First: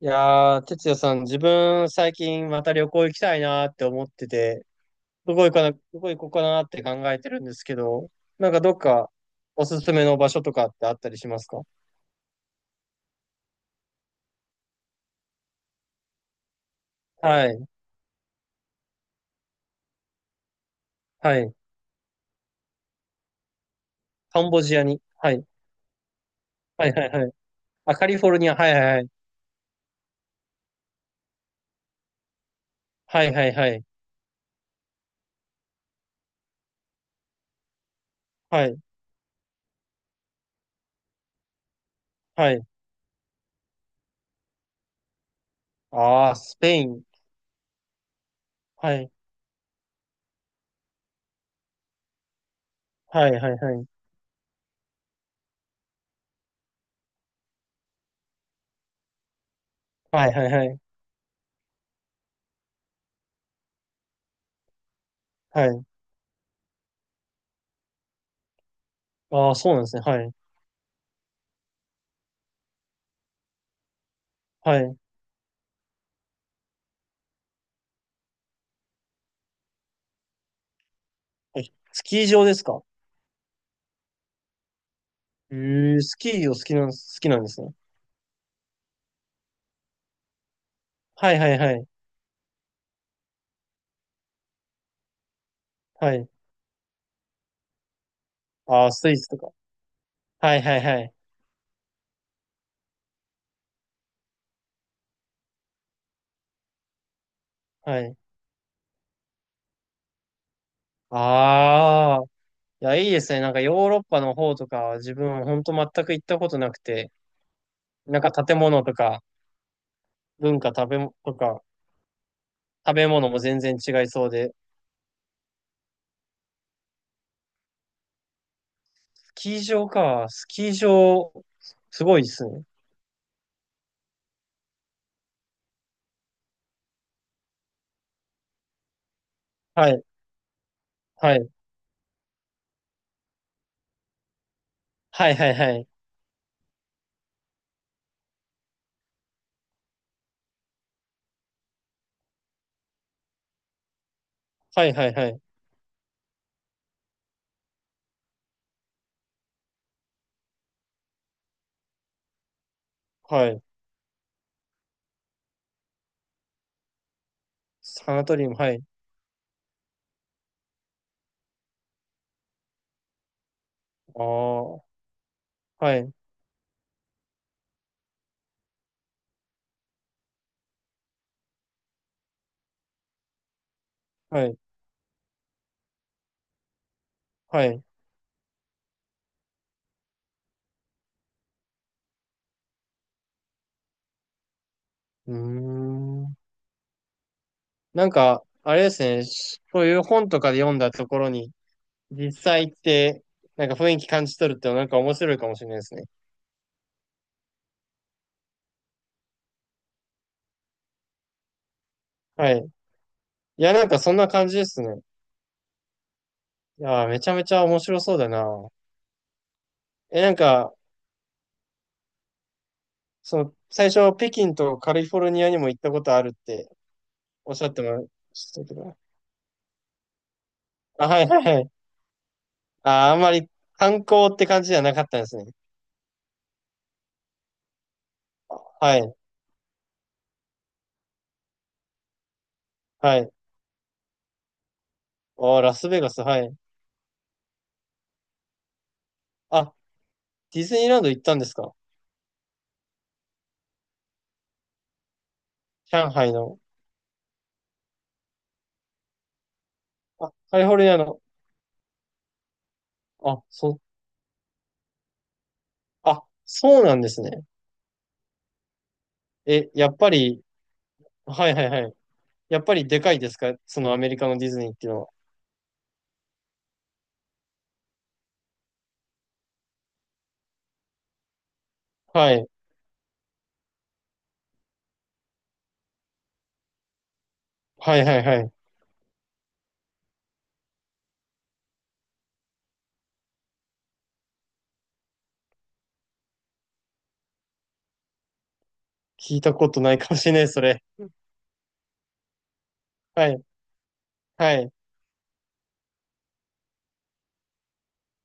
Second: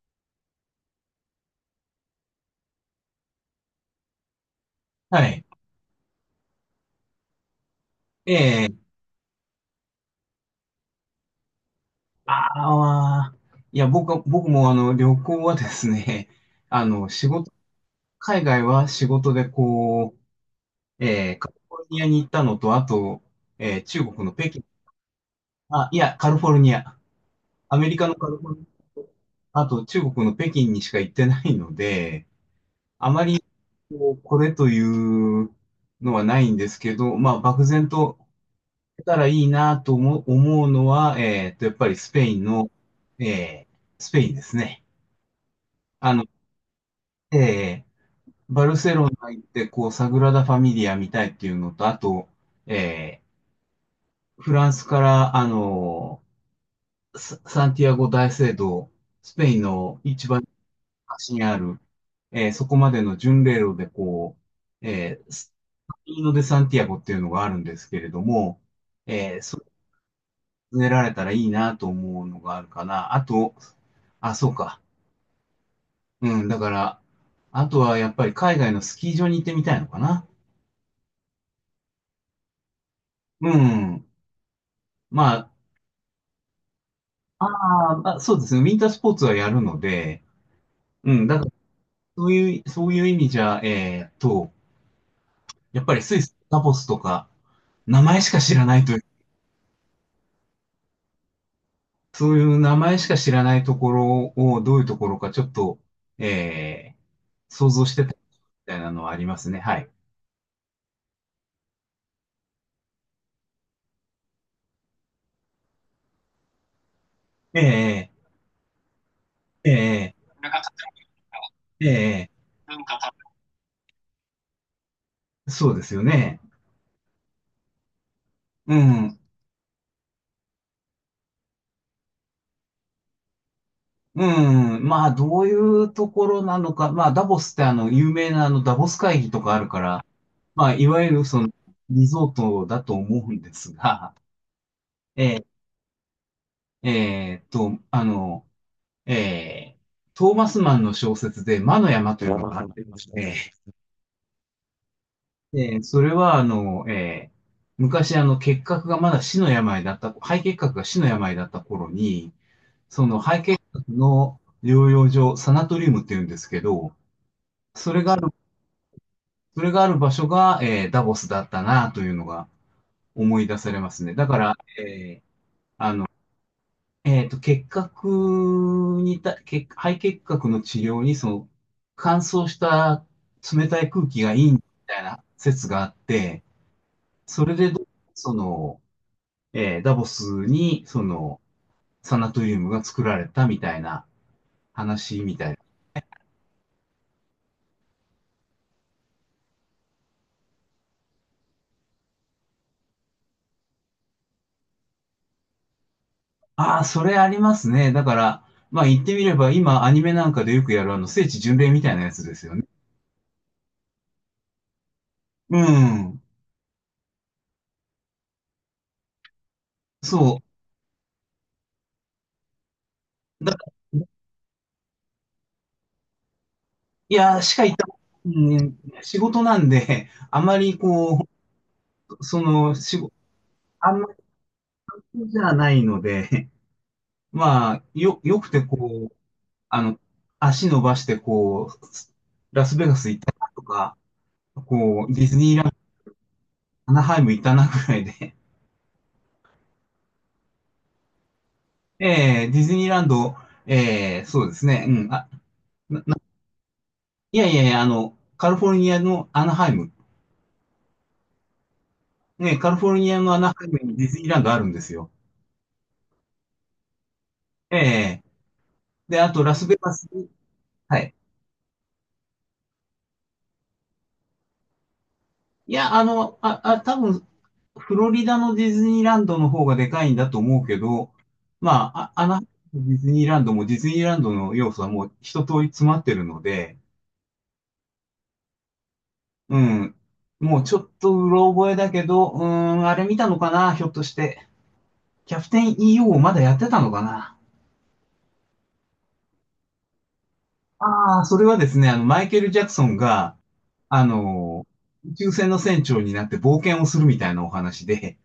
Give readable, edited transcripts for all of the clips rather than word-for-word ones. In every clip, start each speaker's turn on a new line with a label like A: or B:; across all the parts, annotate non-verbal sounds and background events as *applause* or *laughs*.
A: いやー、哲也さん、自分、最近また旅行行きたいなーって思ってて、
B: はい。
A: どこ行こうかなーって考えてるんですけど、
B: え
A: なんかど
B: え、
A: っかおすすめの場所とかってあったりしますか？
B: ああ、いや、僕は、あの、旅行はですね、*laughs* あの、仕
A: は
B: 事、
A: い、
B: 海外は仕事で
A: は
B: カ
A: い。
B: リフォルニアに行ったのと、あと、中国の
A: カ
B: 北
A: ンボ
B: 京、
A: ジアに。はい、
B: あ、いや、カリフォルニ
A: はい、
B: ア、
A: はい、はい。
B: アメ
A: あ、
B: リ
A: カ
B: カの
A: リフ
B: カ
A: ォ
B: リ
A: ル
B: フ
A: ニ
B: ォ
A: ア。
B: ルニ
A: はい、はい、は
B: ア
A: い。
B: と、あと中国の北京にしか行ってないので、あま
A: はい、
B: り
A: はい、はい。
B: こう、これというのはないんですけど、まあ、漠然と
A: はい、
B: たらいいなと思うのは、やっぱりスペイン
A: はい。
B: の、えースペインですね。あの、
A: あー、スペイン。
B: えーバルセ
A: は
B: ロ
A: い、
B: ナ行って、こう、サグラダ・ファミリア見たいっていうのと、あと、え
A: はい、はい、はい。
B: フランスから、あのサンティアゴ大聖堂、スペインの一
A: はい、
B: 番
A: はい、はい。
B: 端にある、そこまでの巡礼路で、う、えー、ス
A: はい。
B: カミーノ・デ・サンティアゴっていうのがあるんですけれども、えー
A: あー、そうなんですね。はい、
B: 植えられたらいいなと思うのがあるかな。あと、あ、そう
A: は
B: か。
A: い。
B: うん、だから、あとはやっぱり海外のスキー場に行ってみたいのかな。
A: はい、スキー場ですか？
B: うん。まあ、
A: えー、スキーを好きなん、好きなんですね。
B: あーまあ、そうですね。ウィンタースポーツはやるので、うん、
A: は
B: だ
A: い、
B: か
A: は
B: ら
A: い、はい。
B: そういう意味じゃ、やっぱり
A: は
B: スイ
A: い。
B: ス、ダボスとか、名前しか知らない
A: あ
B: と
A: あ、
B: いう、
A: スイスとか。はいはいはい。
B: そういう名前しか知らないところをどういうところかちょっと、えー想像し
A: は
B: てたみ
A: い。
B: たいなのはありますね。はい。
A: ああ。いや、いいですね。なんかヨーロッパの方とかは自分ほんと全く行ったことなくて、
B: ええ
A: なんか建物とか
B: え
A: 文化食べもとか
B: えええ、
A: 食べ物も全然違いそうで、
B: そうですよね。うん。
A: スキー場か。スキー場、すごいですね。
B: うん。まあ、どういうところなのか。まあ、ダボスってあの、有名なあの、ダボス会議とかあるか
A: は
B: ら、
A: い。
B: まあ、いわゆる
A: は
B: その、
A: い。
B: リゾートだと思うんですが、
A: はいは
B: え
A: いはい。
B: あの、えートーマスマンの小説で、魔の山というのがあってまして、
A: はいはいはい。
B: それは、あの、昔、あの、結核がまだ死の病だった、肺結核が死の病だった頃に、その肺
A: は
B: 結
A: い。
B: 核の療養所、サナトリウムって言うんですけど、それ
A: サ
B: があ
A: ナ
B: る、
A: トリウム、はい。
B: それがある場所が、ダボスだったなというのが思い出されますね。
A: あ
B: だから、
A: あ。はい。
B: 結核にた、肺結核の治療に、その、乾燥した冷たい空気がい
A: は
B: い
A: い。
B: みたいな説があって、それ
A: はい。
B: でど
A: う
B: う、その、ダボスに、その、サナトリウムが作られたみたいな話
A: ー
B: みたいな。
A: ん。なんか、あれですね。そういう本とかで読んだところに、実際行って、なんか雰囲気感じ取るってなんか面白いかもしれないですね。
B: ああ、それありますね。だから、まあ言ってみれば、今アニメなんかでよくやるあの、聖地巡礼みたいなやつです
A: は
B: よね。
A: い。いや、なんかそんな感じですね。
B: うん。
A: いやー、めちゃめちゃ面白そうだな。
B: そ
A: え、なんか、そ
B: う。
A: の、
B: だか
A: 最
B: ら、
A: 初、北京とカリフォルニアにも行ったことあるって
B: いや、
A: お
B: し
A: っし
B: か
A: ゃっ
B: 言っ
A: て
B: た、
A: ま
B: う
A: したけ
B: ん、
A: ど。
B: 仕事なんで、あまり
A: あ、は
B: こ
A: いはいはい。
B: う、その、仕
A: あ
B: 事、
A: ー、あんまり
B: あん
A: 観
B: ま
A: 光って感じじゃなかったんで
B: り
A: す
B: じ
A: ね。
B: ゃないので、まあ、よ、よくて
A: は
B: こ
A: い、
B: う、あの、足伸ばしてこう、ラスベガス
A: は
B: 行っ
A: い。
B: たなとか、こう、ディズニー
A: おー、
B: ラン
A: ラ
B: ド
A: スベガス、はい。
B: アナハイム行ったなぐらいで。
A: あ、ディズニーランド行ったんですか？
B: *laughs* ディズニーランド、そうですね。うん。あ、
A: 上海の。
B: いやいやいや、あの、カリフォルニアのアナハイム。
A: あ、カリフォルニアの。
B: ね、カリフォルニアのア
A: あ、
B: ナハイ
A: そ
B: ム
A: う、
B: にディズニーランドあるんですよ。
A: あ、そうなんですね。
B: ええで、あとラス
A: え、
B: ベ
A: や
B: ガ
A: っ
B: ス
A: ぱ
B: に、
A: り、
B: はい。
A: はいはいはい。やっぱりでかいですか？そのアメリカのディズニーっていうのは。
B: いや、あの、あ、あ、多分、フロリダのディズニーランドの方がでかいんだと思うけど、まあ、あ、ア
A: は
B: ナハイ
A: い。
B: ムとディズニーランドもディズニーランドの要素はもう一通り詰まってるので、
A: はいはいはい。
B: うん。もうちょっとうろ覚えだけど、うーん、あれ見たのかな、ひょっとして。キャプテン EO をまだやってたのかな。
A: 聞いたことないかもしれない、それ。
B: ああ、それはですね、あの、マイケル・ジャクソン
A: は
B: が、
A: い。
B: あ
A: は
B: の、
A: い。
B: 宇宙船の船長になって冒険をするみたいなお話で、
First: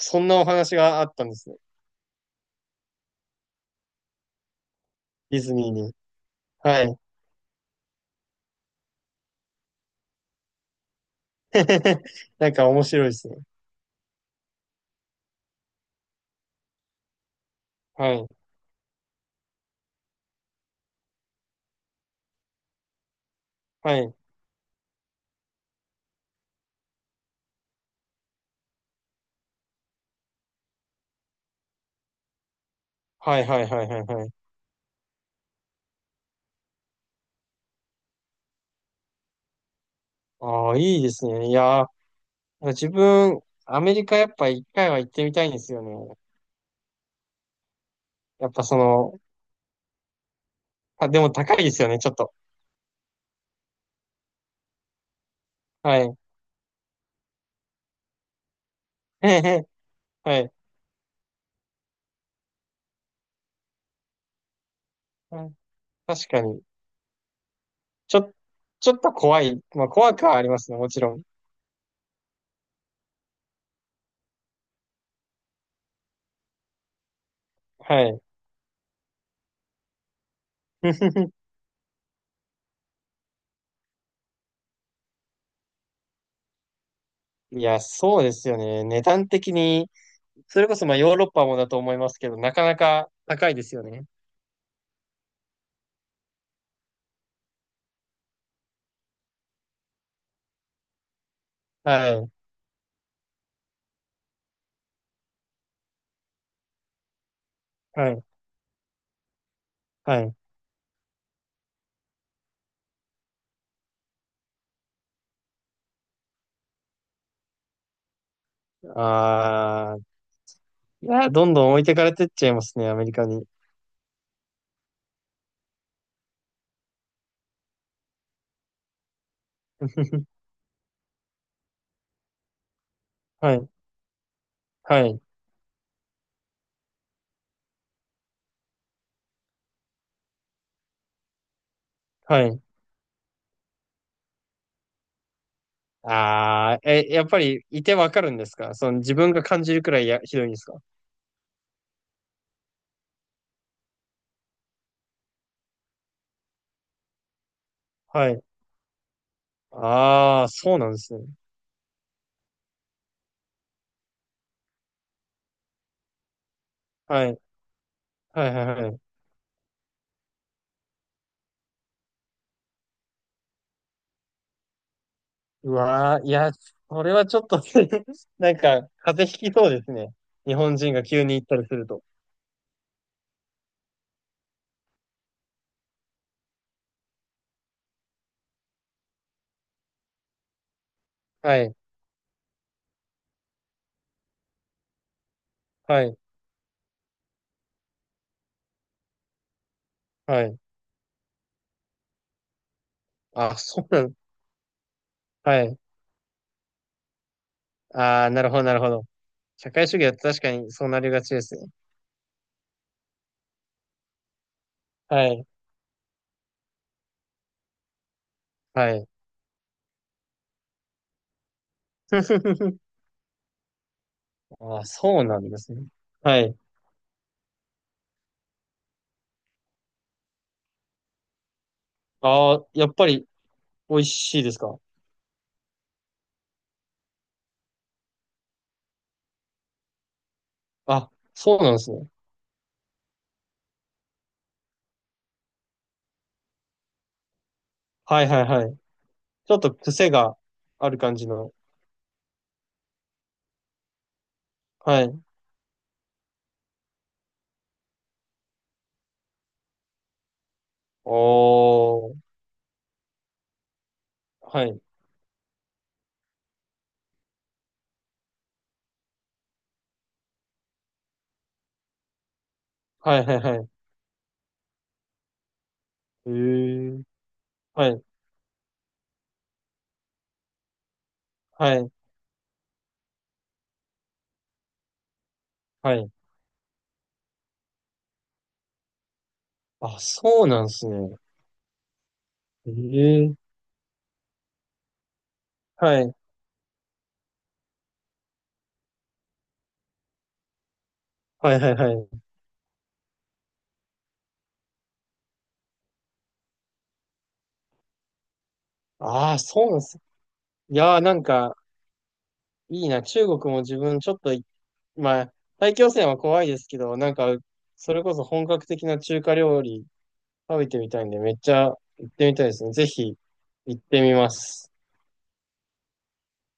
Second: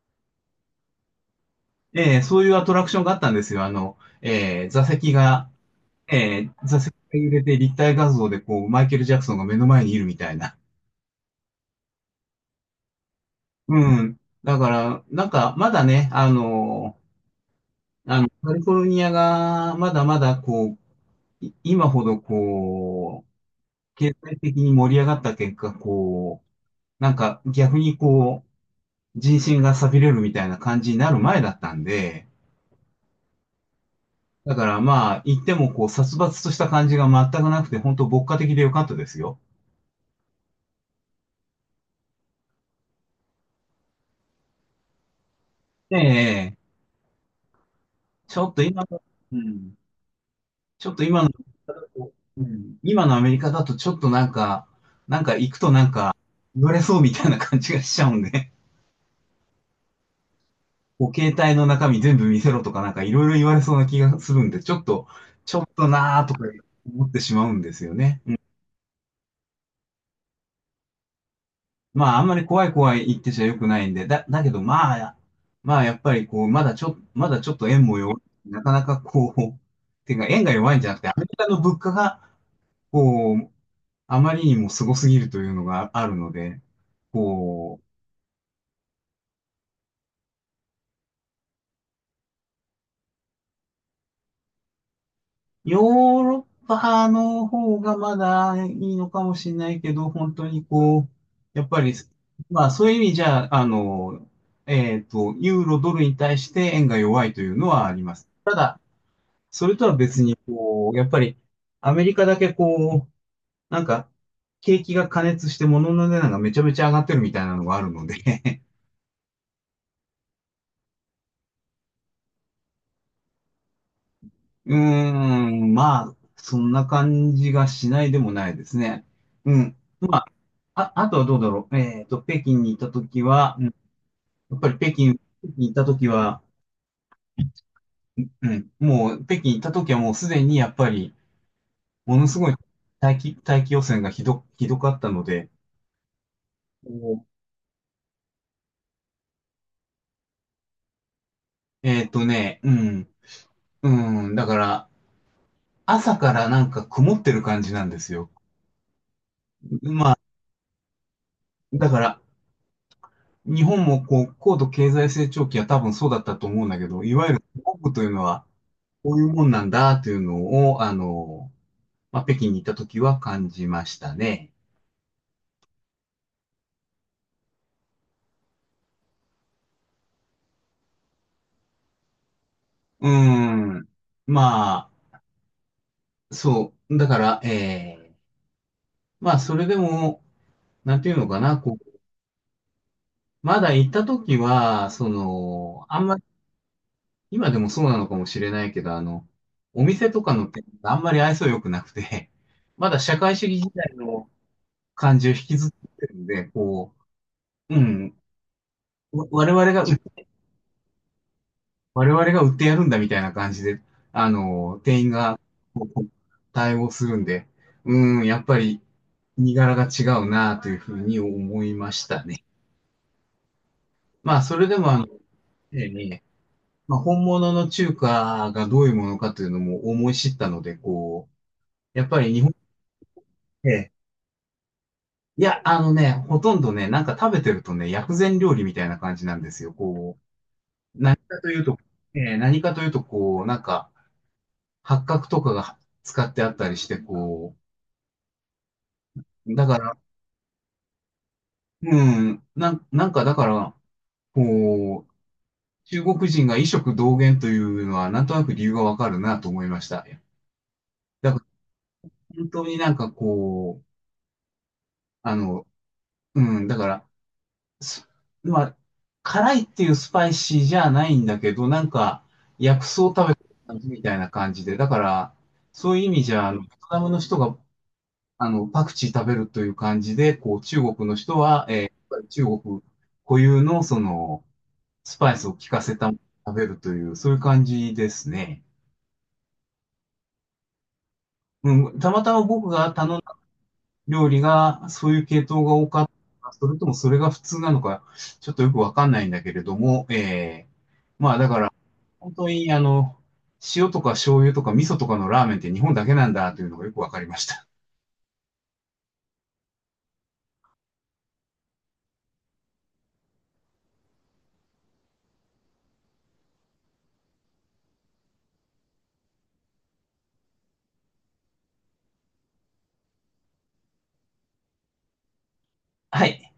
A: そんなお話があったんですね。
B: そういうアトラクションがあったんですよ。あの、えー座席
A: ディ
B: が、
A: ズニーに。
B: えー座
A: は
B: 席
A: い。
B: が揺れて立体画像でこう、マイケル・ジャクソンが目の前にいるみたいな。
A: *laughs* なんか面白いですね。
B: うん。だから、なんか、まだね、
A: は
B: あの、
A: い。
B: カリフォルニアがまだまだ今ほどこう、
A: は
B: 経
A: い。
B: 済的に盛り上がった結果、こう、なんか逆にこう、人心が錆びれるみたいな感じになる前だったんで、
A: はいはいはいはいはい。
B: だからまあ、言ってもこう、殺伐とした感じが全くなくて、本当牧歌的でよかったですよ。
A: ああ、いいですね。いやー、自分、アメリカやっぱ一回は行ってみたいんですよね。
B: ええ、ちょ
A: やっ
B: っと
A: ぱそ
B: 今の、
A: の、
B: うん、ちょっと
A: あ、で
B: 今の、
A: も高いですよね、ちょっと。
B: うん、今のアメリカだとちょっとなんか、なんか行くとなん
A: は
B: か、
A: い。*laughs*
B: 言われそうみたいな感じがしちゃうんで。
A: はい。はい。
B: お携帯の中身全部見せろとかなんかいろいろ言われそうな気がするんで、ちょっと、ちょっとな
A: 確
B: ーと
A: か
B: か
A: に。
B: 思ってしまうんですよ
A: ち
B: ね。う
A: ょ、
B: ん、
A: ちょっと怖い。まあ怖くはありますね、もちろん。
B: まあ、あんまり怖い怖い言ってちゃよくないんで、だ、だけどまあ、まあやっぱりこう、まだちょっと円も
A: は
B: 弱
A: い。
B: い、なかなかこう、ていうか円が弱いんじゃなくて、アメ
A: *laughs*
B: リカの物価が、こう、あまりにもすごすぎるというのがあるので、
A: い
B: こ
A: や、
B: う、
A: そうですよね。値段的に、それこそまあヨーロッパもだと思いますけど、なかなか高いですよね。
B: ヨーロッパの方がまだいいのかもしれないけど、本当にこう、やっぱり、
A: はい。
B: まあそういう意味じゃ、あの、ユーロドルに対して円が弱いというのはあり
A: は
B: ま
A: い。
B: す。ただ、それとは
A: は
B: 別
A: い。
B: に、こう、やっぱりアメリカだけこう、なんか、景気が過熱して物の値段がめちゃめちゃ上がってるみたいなのがあるので、
A: ああ、いや、どんどん置いてかれてっちゃいますね、アメリカに。
B: うーん、まあ、そんな感じがしないでもないですね。うん。まあ、
A: *laughs*
B: あ、あとはどうだろう。えっと、北京に行ったとき
A: は
B: は、うん、
A: い。
B: やっぱり北
A: は
B: 京、
A: い。
B: 北京に行ったときは、うん、もう、北京行ったときはもうすでにやっぱり、ものす
A: は
B: ごい
A: い。
B: 大気汚染がひどかったので、
A: ああ、え、や
B: お
A: っぱりいてわかるんですか？その自分が感じるくらいや、ひどいんですか？
B: えっとね、うん、うん、だから、朝からなんか曇ってる感じなんですよ。
A: はい。ああ、そうなんですね。
B: だから、日本もこう、高度経済成長期は多分そうだったと思うんだけど、いわ
A: は
B: ゆ
A: い。
B: る国というの
A: は
B: は、
A: いはいはい。
B: こういうもんなんだというのを、あの、まあ、北京に行った時は感じましたね。
A: うわー、いや、それはちょっと *laughs* なんか、風邪ひきそうですね。日本人が急に行ったりすると。
B: うーん。まあ、そう。だから、まあ、それでも、なんていうのかな、
A: はい、
B: こう、まだ行った時は、その、あ
A: は
B: んま
A: い、
B: り、今でもそうなのかもしれないけど、あの、お店とか
A: は
B: の
A: い。
B: 店があんまり愛想良くなくて、まだ社会主
A: あ、
B: 義時
A: そ
B: 代
A: うなん、
B: の感じを引き
A: は
B: ずっ
A: い。
B: てるんで、こう、うん。
A: ああ、なるほど、なるほど。
B: わ我
A: 社
B: 々が、
A: 会主義は確かにそうなりがちですね。
B: 我々が売ってやるんだみたいな感じで、あの、店員
A: は
B: が
A: い、
B: こう対応するんで、うーん、やっぱり
A: はい。
B: 身柄が違うなというふうに思いましたね。
A: *laughs*
B: まあ、それで
A: ああ、
B: もあの、
A: そうなんですね。
B: ええね、
A: はい。
B: まあ、本物の中華がどういうものかというのも思い知ったので、こう、やっぱり日本
A: ああ、やっぱり
B: で、
A: 美味しいですか？
B: いや、あのね、ほとんどね、なんか食べてるとね、薬膳料理みたいな感じなんですよ。こう、
A: あ、
B: 何かと
A: そ
B: い
A: う
B: う
A: なん
B: と、
A: ですね。
B: 何かというと、こう、なんか、八角とかが使ってあったりして、こ
A: はいはいはい。ち
B: う、
A: ょっ
B: だ
A: と
B: から、
A: 癖がある感じの。
B: うん、なんかだから、
A: は
B: こう、
A: い。
B: 中国人が異色同源というのは、なんとなく理由がわかるなと思いました。だから、
A: おー。
B: 本当になんかこう、
A: はい。
B: あの、うん、だから、すまあ、辛いっていうスパイシーじゃないんだけど、なんか、薬草を
A: はい
B: 食べ
A: はい
B: て
A: はい。
B: るみたいな感じで、だから、そういう意味
A: へ
B: じゃ、あのベトナ
A: え。
B: ムの人が
A: はい。
B: あの、パクチー食べるという感じで、こう、中国の人は、
A: は
B: や
A: い、
B: っぱり中国固有の、その、スパイスを効か
A: は
B: せた
A: い。
B: ものを食べるという、そういう感じですね。
A: あ、そうなんですね。
B: うん、たまたま僕が頼ん
A: え
B: だ
A: え、
B: 料理が、そういう系統が多
A: は
B: かった
A: い、
B: のか、それともそれが普通なのか、ちょっとよくわかんないんだけれども、まあだ
A: は
B: か
A: い、は
B: ら、
A: い、はい。
B: 本当に、あの、塩とか醤油とか味噌とかのラーメンって日本だけなんだというのがよくわかりました。
A: ああ、そうなんです。いやー、なんか、いいな。中国も自分ちょっとまあ、大気汚染は怖いですけど、なんか、それこそ本格的な中華料理食べてみたいんで、めっちゃ行ってみたいですね。ぜひ、行ってみます。
B: はい。